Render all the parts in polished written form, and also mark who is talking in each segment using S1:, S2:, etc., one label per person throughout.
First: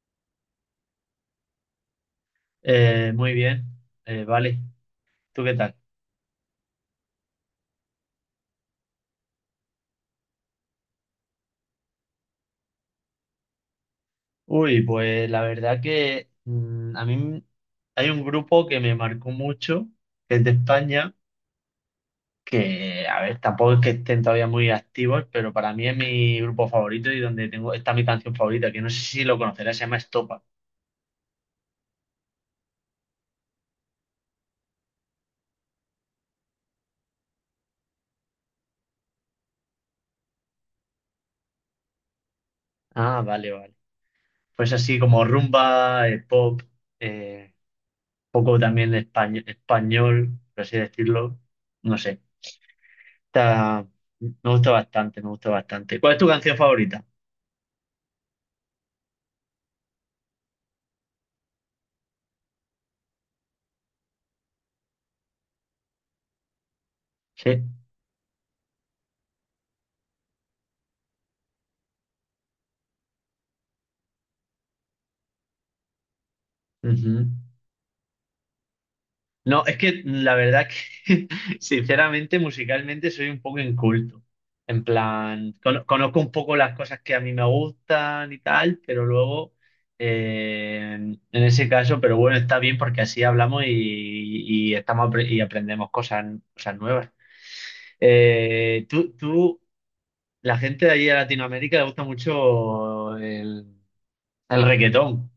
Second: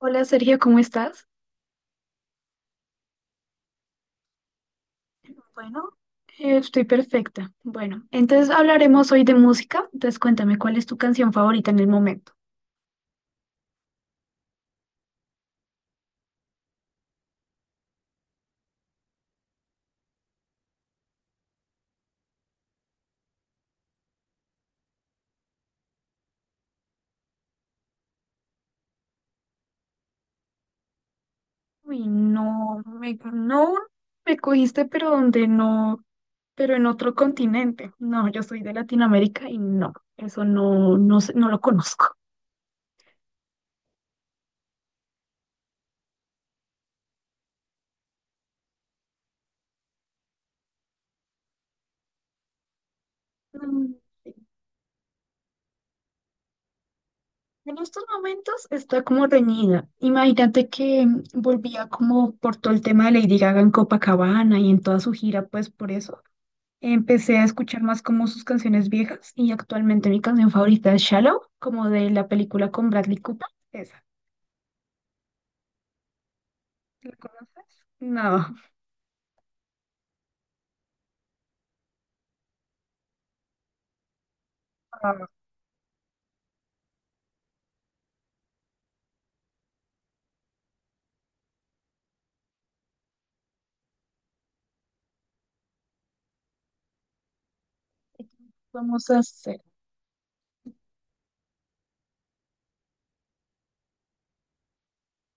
S1: Hola Sergio, ¿cómo estás?
S2: Muy bien. Vale. ¿Tú qué tal?
S1: Bueno, estoy perfecta. Bueno, entonces hablaremos hoy de música. Entonces cuéntame, ¿cuál es tu canción favorita en el momento?
S2: Uy, pues la verdad que a mí, hay un grupo que me marcó mucho, que es de España, que, a ver, tampoco es que estén todavía muy activos, pero para mí es mi grupo favorito y donde tengo, está mi canción favorita, que no sé si lo conocerás. Se llama Estopa.
S1: Uy, no, no me cogiste, pero donde no, pero en otro continente. No, yo soy de Latinoamérica y no, eso no, no, no lo conozco.
S2: Ah, vale, vale. Pues así como rumba, pop, eh, poco también español, español, por así decirlo, no sé. Está-
S1: Mm.
S2: Me gusta bastante, me gusta bastante. ¿Cuál es tu canción favorita?
S1: En estos momentos está como reñida. Imagínate que volvía como por todo el tema de Lady Gaga en Copacabana y en toda su gira, pues por eso. Empecé a
S2: Sí.
S1: escuchar más como sus canciones viejas y actualmente mi canción favorita es Shallow, como de la película con Bradley Cooper. Esa, ¿la
S2: Ujú.
S1: conoces? No.
S2: No, es que la verdad que, sinceramente, musicalmente soy un poco inculto. En
S1: Ah,
S2: plan, conozco un poco las cosas que a mí me gustan y tal, pero luego, en ese caso, pero bueno, está bien porque así hablamos y, y y aprendemos cosas, cosas nuevas.
S1: ¿qué
S2: Eh,
S1: vamos
S2: tú,
S1: a
S2: tú,
S1: hacer.
S2: la gente de allí de Latinoamérica le gusta mucho el reggaetón.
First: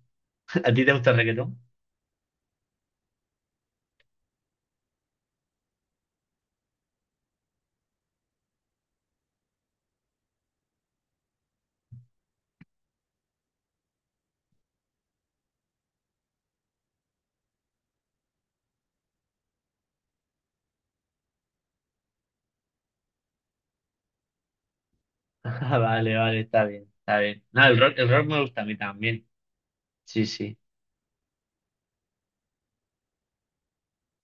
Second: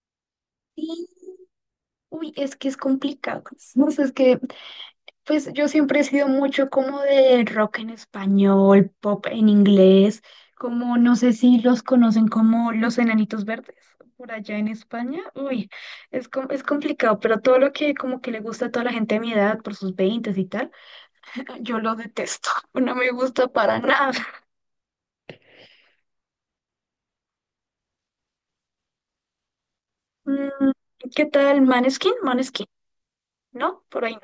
S2: ¿A ti te
S1: Y,
S2: gusta el reggaetón?
S1: uy, es que es complicado. No sé, es que pues yo siempre he sido mucho como de rock en español, pop en inglés, como no sé si los conocen como los Enanitos Verdes por allá en España. Uy, es complicado, pero todo lo que como que le gusta a toda la gente de mi edad por sus veintes y tal, yo lo detesto, no me gusta para nada.
S2: Ah, vale, vale, está bien, está bien. No, el rock me gusta a mí también. Sí, sí.
S1: Mm, ¿qué tal Maneskin? Maneskin, ¿no? Por ahí.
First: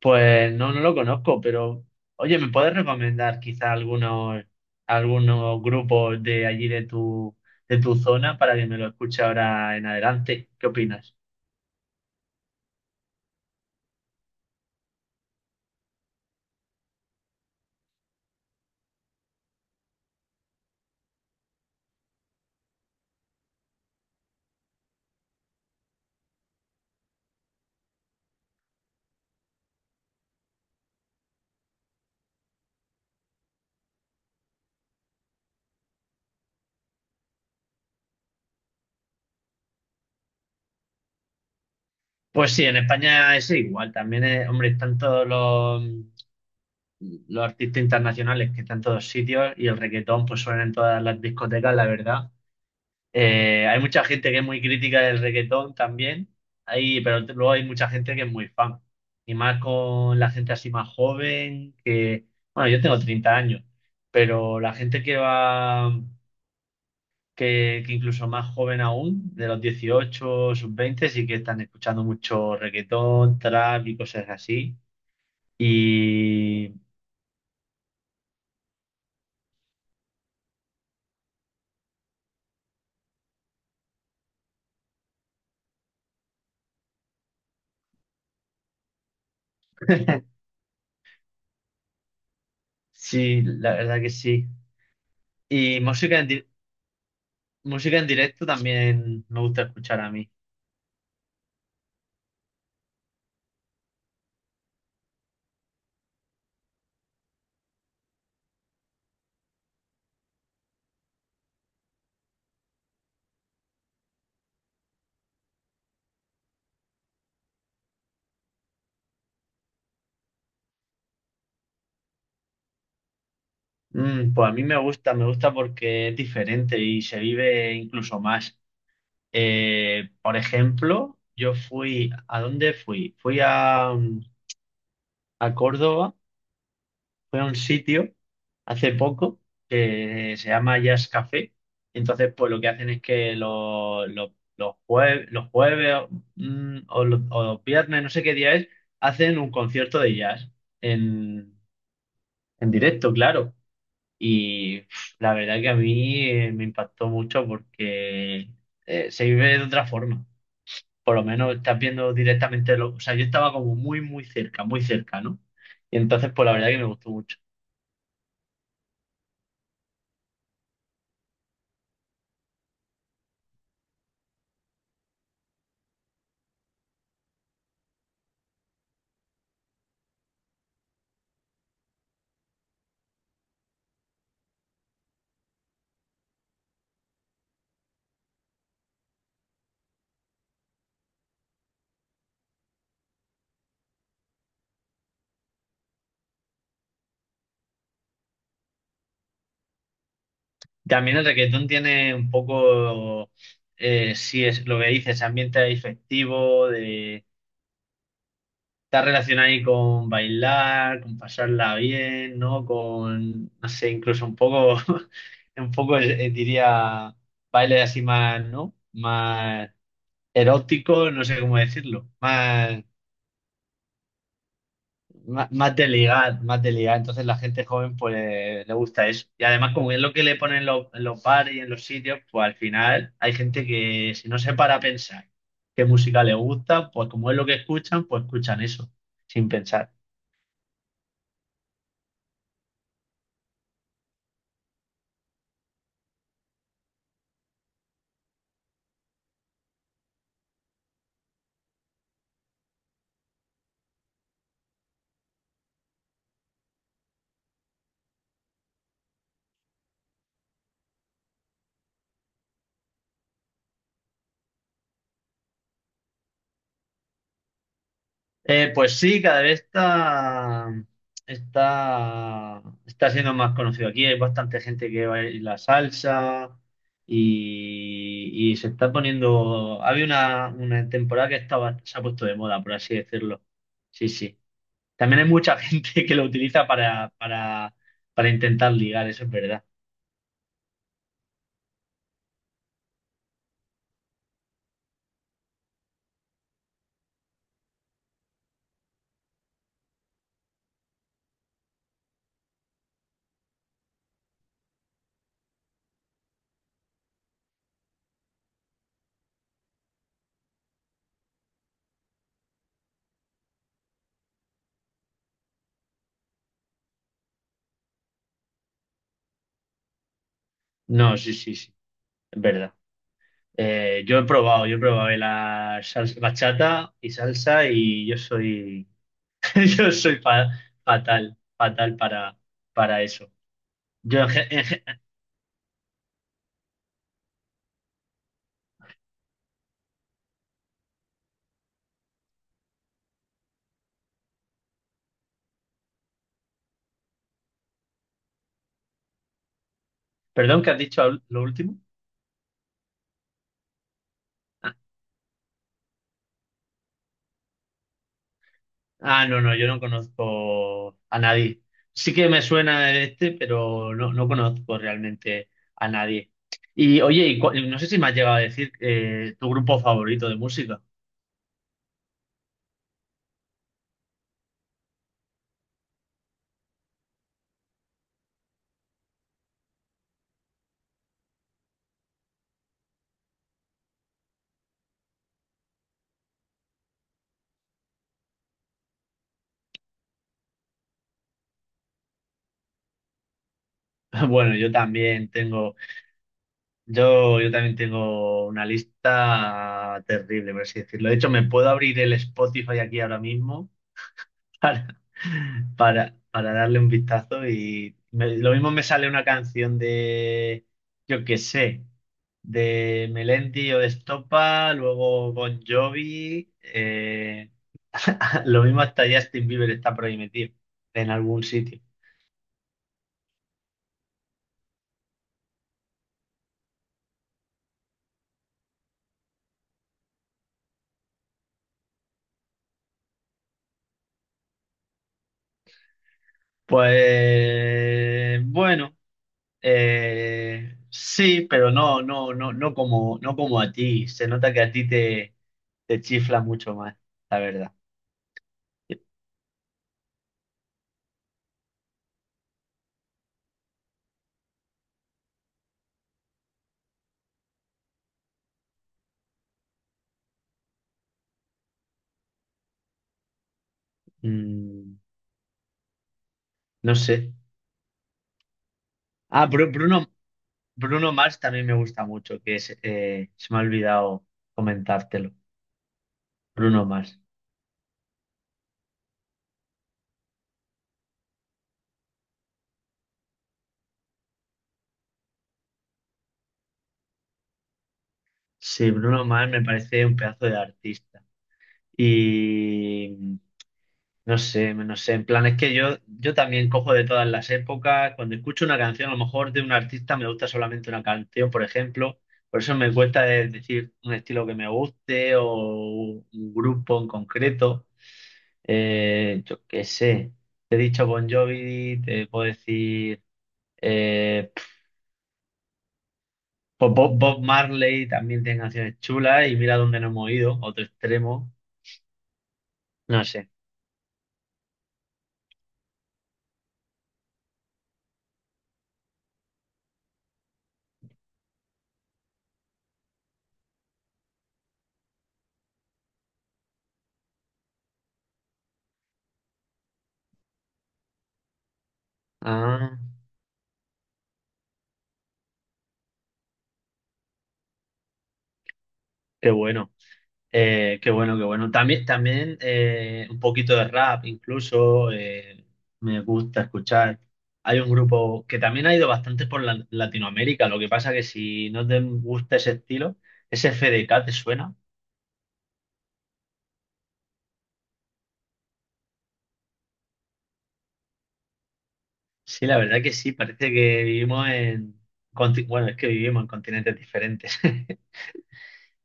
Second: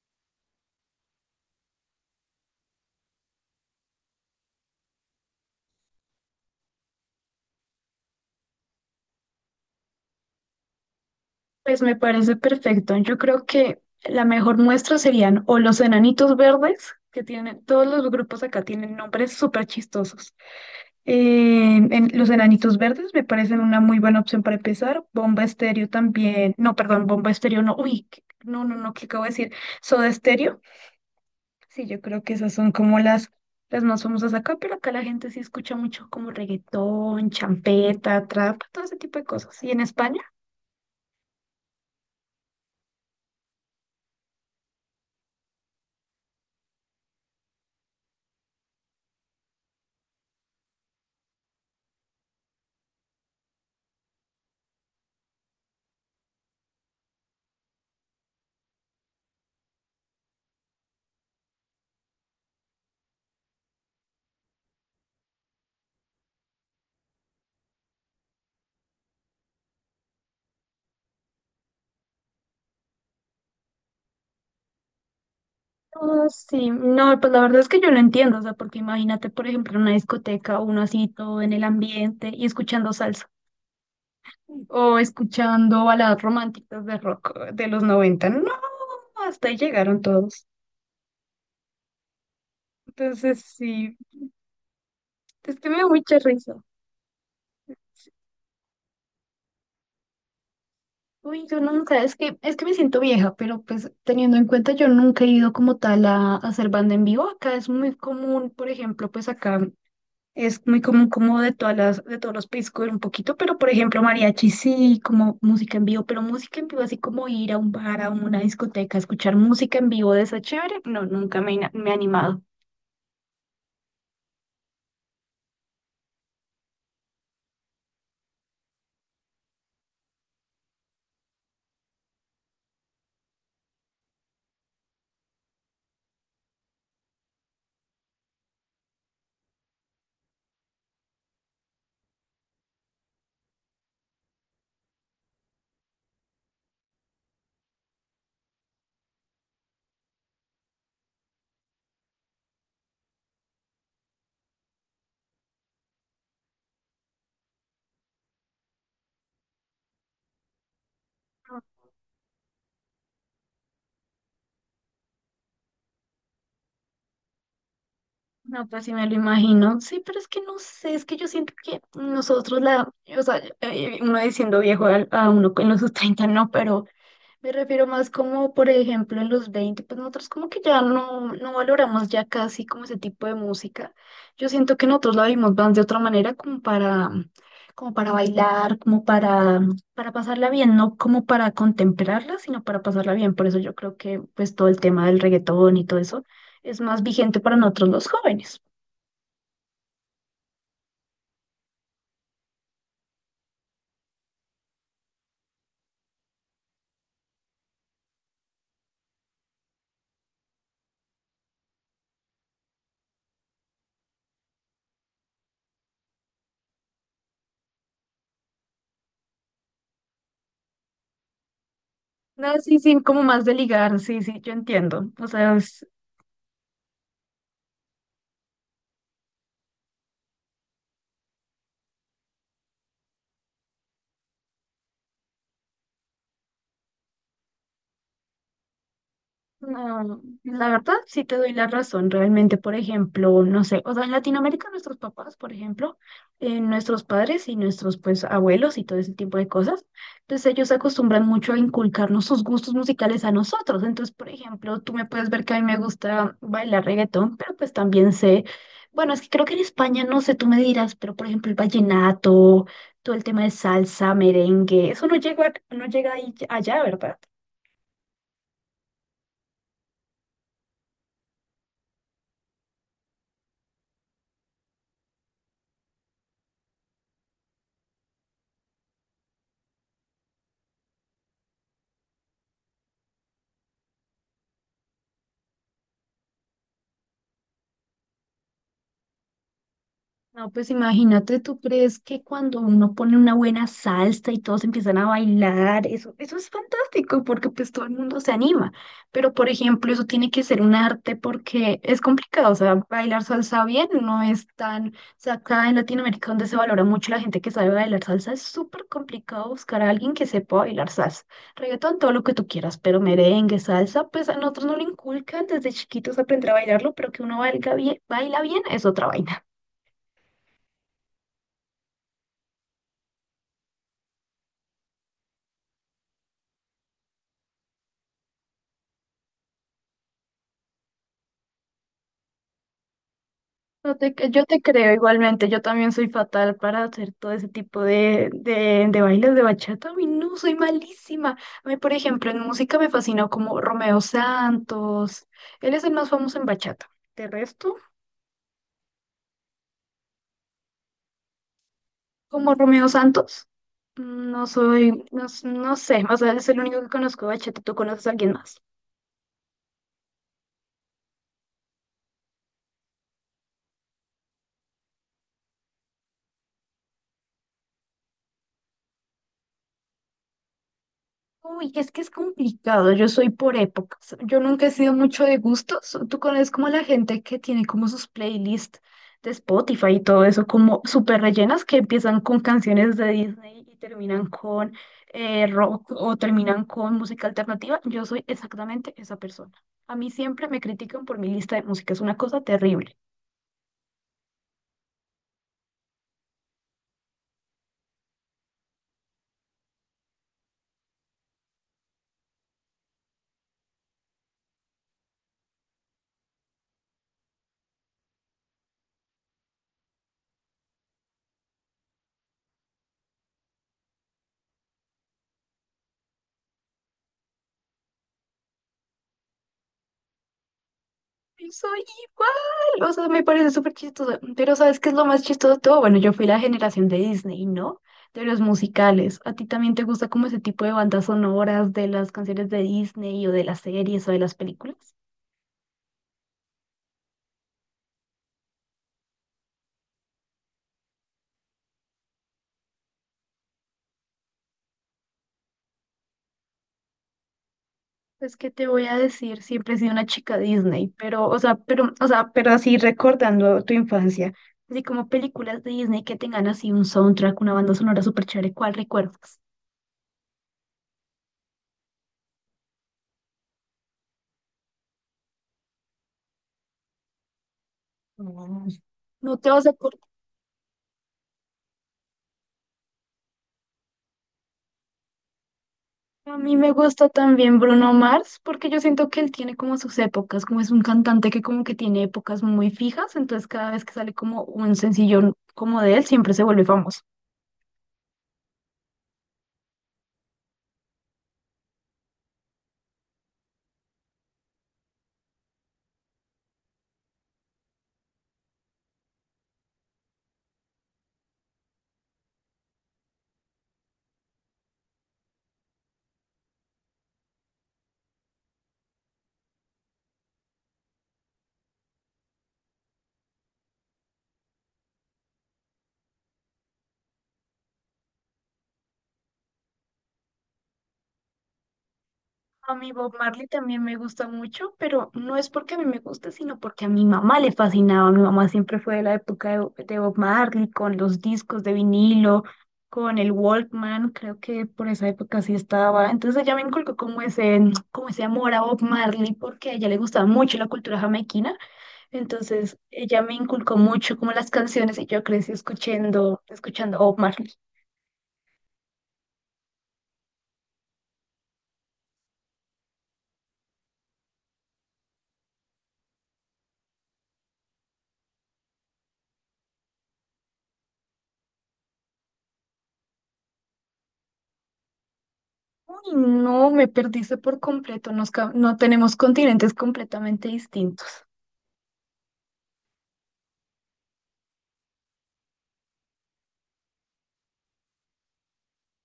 S2: Pues no, no lo conozco, pero oye, ¿me puedes recomendar quizá algunos, algunos grupos de allí de tu zona para que me lo escuche ahora en adelante? ¿Qué opinas?
S1: Pues me parece perfecto. Yo creo que la mejor muestra serían o los enanitos verdes, que tienen, todos los grupos acá tienen nombres súper chistosos. Los enanitos verdes me parecen una muy buena opción para empezar. Bomba Estéreo también. No, perdón, Bomba Estéreo no. Uy, no, no, no, ¿qué acabo de decir? Soda Estéreo. Sí, yo creo que esas son como las más famosas acá, pero acá la gente sí escucha mucho como reggaetón, champeta, trap, todo ese tipo de cosas. ¿Y en España?
S2: Pues sí, en España es igual. También, hombre, están todos los artistas internacionales que están en todos sitios, y el reggaetón pues suena en todas las discotecas, la verdad. Hay mucha gente que es muy crítica del reggaetón también, hay, pero luego hay mucha gente que es muy fan. Y más con la gente así más joven, que, bueno, yo tengo 30 años, pero la gente que va, que incluso más joven aún, de los 18 sub 20, sí que están escuchando mucho reggaetón, trap y cosas así.
S1: No, sí,
S2: Y
S1: no, pues la verdad es que yo lo entiendo, o sea, porque imagínate, por ejemplo, en una discoteca, uno así todo en el ambiente y escuchando salsa o escuchando baladas románticas de rock de los noventa. No, hasta ahí llegaron todos. Entonces,
S2: sí, la
S1: sí,
S2: verdad que sí.
S1: es que me
S2: Y
S1: da mucha
S2: música en,
S1: risa.
S2: música en directo también me gusta escuchar a mí.
S1: Uy, yo nunca, es que, me siento vieja, pero pues teniendo en cuenta, yo nunca he ido como tal a hacer banda en vivo. Acá es muy común, por ejemplo, pues acá. Es muy común como de todas de todos los países coger un poquito, pero por ejemplo mariachi sí, como música en vivo, pero música en vivo así como ir a un bar, a una discoteca, escuchar música en vivo de esa chévere, no, nunca me he animado.
S2: Mm, pues a mí me gusta porque es diferente y se vive incluso más. Por ejemplo, yo fui, ¿a dónde fui? Fui a, a Córdoba, fui a un sitio hace poco que se llama Jazz Café. Entonces, pues lo que hacen es que los los jueves o los viernes, no sé qué día es, hacen un concierto de jazz en, en directo, claro. Y pf, la verdad que a mí me impactó mucho porque se vive de otra forma. Por lo menos estás viendo directamente lo... O sea, yo estaba como muy, muy cerca, ¿no? Y entonces, pues la verdad que me gustó mucho.
S1: No, pues sí me lo imagino. Sí, pero es que no sé, es que yo siento que nosotros o sea, uno diciendo viejo uno en los sus 30, no, pero me refiero más como, por ejemplo, en los 20 pues nosotros como que ya no valoramos ya casi como ese tipo de música. Yo siento que nosotros la vimos más de otra manera como para bailar, para pasarla bien, no como para contemplarla, sino para pasarla bien. Por eso yo creo que pues todo el tema del reggaetón y todo eso es más vigente para nosotros los jóvenes.
S2: También el reggaetón tiene un poco, si es lo que dices, ambiente festivo. Está relacionado ahí con bailar, con pasarla bien, ¿no? Con, no sé, incluso un poco, un poco, diría, baile así más, ¿no? Más erótico, no sé cómo decirlo,
S1: No, sí,
S2: más,
S1: sí, como más de ligar, sí, sí, yo entiendo. O
S2: más,
S1: sea.
S2: más de ligar, más de ligar. Entonces la gente joven pues le gusta eso. Y además como es lo que le ponen en los bares y en los sitios, pues al final hay gente que si no se para a pensar qué música le gusta, pues como es lo que escuchan, pues escuchan eso, sin pensar.
S1: No, la verdad sí te doy la razón, realmente, por ejemplo, no sé, o sea, en Latinoamérica nuestros papás, por ejemplo, nuestros padres y nuestros pues abuelos y todo ese tipo de cosas, entonces ellos se acostumbran mucho a inculcarnos sus gustos musicales a nosotros, entonces, por ejemplo, tú me puedes ver que a mí me gusta bailar reggaetón, pero pues también sé, bueno, es que creo que en España, no sé, tú me dirás, pero por ejemplo el vallenato, todo el tema de salsa, merengue, eso no llega allá, ¿verdad?
S2: Pues sí, cada vez está siendo más conocido aquí. Hay bastante gente que baila salsa y se está poniendo. Había una temporada que estaba, se ha puesto de moda, por así decirlo. Sí, sí. También hay mucha gente que lo utiliza para intentar ligar, eso es verdad.
S1: No, pues imagínate, ¿tú crees que cuando uno pone una buena salsa y todos empiezan a bailar, eso es fantástico porque pues todo el mundo se anima? Pero por ejemplo, eso tiene que ser un arte porque es complicado, o sea, bailar salsa bien no es tan, o sea, acá en Latinoamérica donde se valora mucho la gente que sabe bailar salsa, es súper complicado buscar a alguien que sepa bailar salsa. Reggaetón, todo lo que tú quieras, pero merengue, salsa, pues a nosotros no lo inculcan desde chiquitos aprender a bailarlo, pero que uno baila bien es otra vaina.
S2: No, sí, sí, sí, es verdad. Yo he probado la salsa, bachata y salsa, y yo soy yo soy fatal, fatal para eso.
S1: No te
S2: Yo,
S1: cre- yo te creo igualmente, yo también soy fatal para hacer todo ese tipo de bailes de bachata. A mí no, soy malísima. A mí, por ejemplo, en música me fascinó como Romeo Santos. Él es el más famoso en bachata. De resto,
S2: perdón, ¿qué has dicho lo último?
S1: como Romeo Santos, no
S2: Ah,
S1: soy, no, s- no sé, o sea, es el único que conozco de bachata. ¿Tú conoces a alguien más?
S2: ah, no, no, yo no conozco a nadie. Sí que me suena este, pero no, no conozco realmente a nadie. Y oye, y no sé si me has llegado a decir, tu grupo favorito de música.
S1: Uy, es que es complicado, yo soy por épocas, yo nunca he sido mucho de gustos, tú conoces como la gente que tiene como sus playlists de Spotify y todo eso, como súper rellenas que empiezan con canciones de Disney y terminan con rock o terminan con música alternativa, yo soy exactamente esa persona. A mí siempre me critican por mi lista de música, es una cosa terrible.
S2: Bueno, yo también tengo, yo también tengo una lista terrible, por así decirlo. De hecho, me puedo abrir el Spotify aquí ahora mismo para, para darle un vistazo y lo mismo me sale una canción de, yo qué sé, de Melendi o de Estopa, luego Bon Jovi, lo mismo hasta Justin Bieber está por ahí metido en algún
S1: Y soy
S2: sitio.
S1: igual, o sea, me parece súper chistoso. Pero ¿sabes qué es lo más chistoso de todo? Bueno, yo fui la generación de Disney, ¿no? De los musicales. ¿A ti también te gusta como ese tipo de bandas sonoras de las canciones de Disney o de las series o de las películas?
S2: Pues bueno, sí, pero no, no, no, no como, no como a ti. Se nota que a ti te, te chifla mucho más, la verdad.
S1: Pues, ¿qué te voy a decir? Siempre he sido una chica Disney, pero así recordando tu infancia, así como películas de Disney que tengan así un soundtrack, una banda sonora súper chévere, ¿cuál recuerdas?
S2: Mm. No sé.
S1: Mm. No
S2: Ah,
S1: te vas a acordar.
S2: Bruno, Bruno Mars también me gusta mucho, que es, se me ha olvidado comentártelo.
S1: A mí me
S2: Bruno
S1: gusta
S2: Mars.
S1: también Bruno Mars, porque yo siento que él tiene como sus épocas, como es un cantante que como que tiene épocas muy fijas, entonces cada vez que sale como un sencillo como de él, siempre se vuelve famoso.
S2: Sí, Bruno Mars me parece un pedazo de artista. Y no sé, no sé, en plan, es que yo también cojo de todas las épocas. Cuando escucho una canción, a lo mejor de un artista me gusta solamente una canción, por ejemplo, por eso me cuesta decir un estilo que me guste o un grupo en concreto. Yo qué sé, te he dicho Bon Jovi, te puedo decir pf, pues Bob Marley también tiene canciones chulas, y mira dónde nos hemos ido, otro extremo,
S1: A mí Bob
S2: no
S1: Marley
S2: sé.
S1: también me gusta mucho, pero no es porque a mí me gusta, sino porque a mi mamá le fascinaba. Mi mamá siempre fue de la época de Bob Marley, con los discos de vinilo, con el Walkman, creo que por esa época sí estaba. Entonces ella me inculcó como ese, amor a Bob Marley, porque a ella le gustaba mucho la cultura jamaiquina. Entonces
S2: Ah,
S1: ella me inculcó mucho como las canciones y yo crecí escuchando Bob Marley.
S2: qué bueno. Qué bueno, qué bueno. También, también, un poquito de rap, incluso me gusta escuchar. Hay un grupo que también ha ido bastante por Latinoamérica. Lo que pasa que si no te gusta ese estilo, ese FDK te suena.
S1: Uy, no, me perdiste por completo. No tenemos continentes completamente distintos.
S2: Sí, la verdad que sí. Parece que vivimos en, bueno, es que vivimos en continentes diferentes.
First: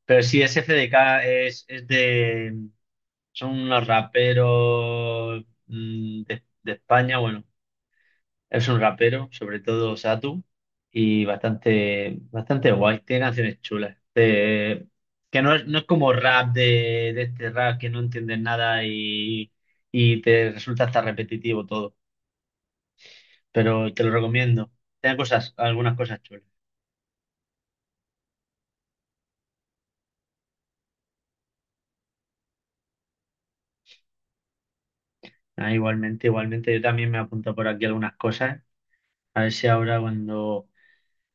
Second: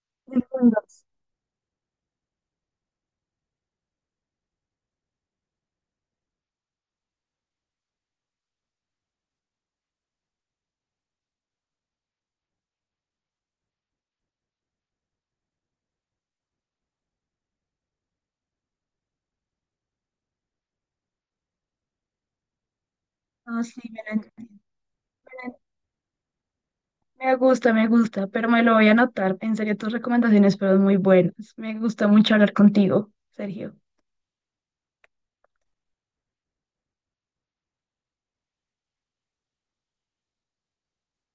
S2: Pero sí, ese
S1: Entiendo.
S2: FDK es de, son unos raperos, mm, de España. Bueno, es un rapero, sobre todo Satu, y bastante, bastante guay. Tiene canciones chulas. Que no es, no es como rap de este rap que no entiendes nada y, y te resulta hasta repetitivo todo.
S1: No, sí,
S2: Pero te lo recomiendo. Tiene cosas,
S1: la-
S2: algunas cosas chulas.
S1: me gusta, pero me lo voy a anotar. En serio, tus recomendaciones fueron muy buenas. Me gusta mucho hablar contigo, Sergio.
S2: Ah, igualmente, igualmente, yo también me apunto por aquí algunas cosas. A ver si ahora cuando,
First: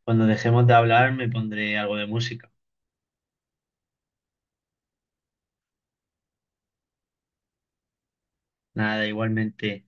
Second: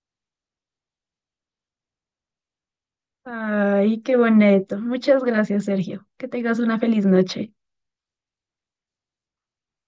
S2: cuando dejemos de hablar me pondré algo de música.
S1: Ay, qué bonito. Muchas gracias, Sergio. Que tengas una feliz noche.
S2: Nada, igualmente.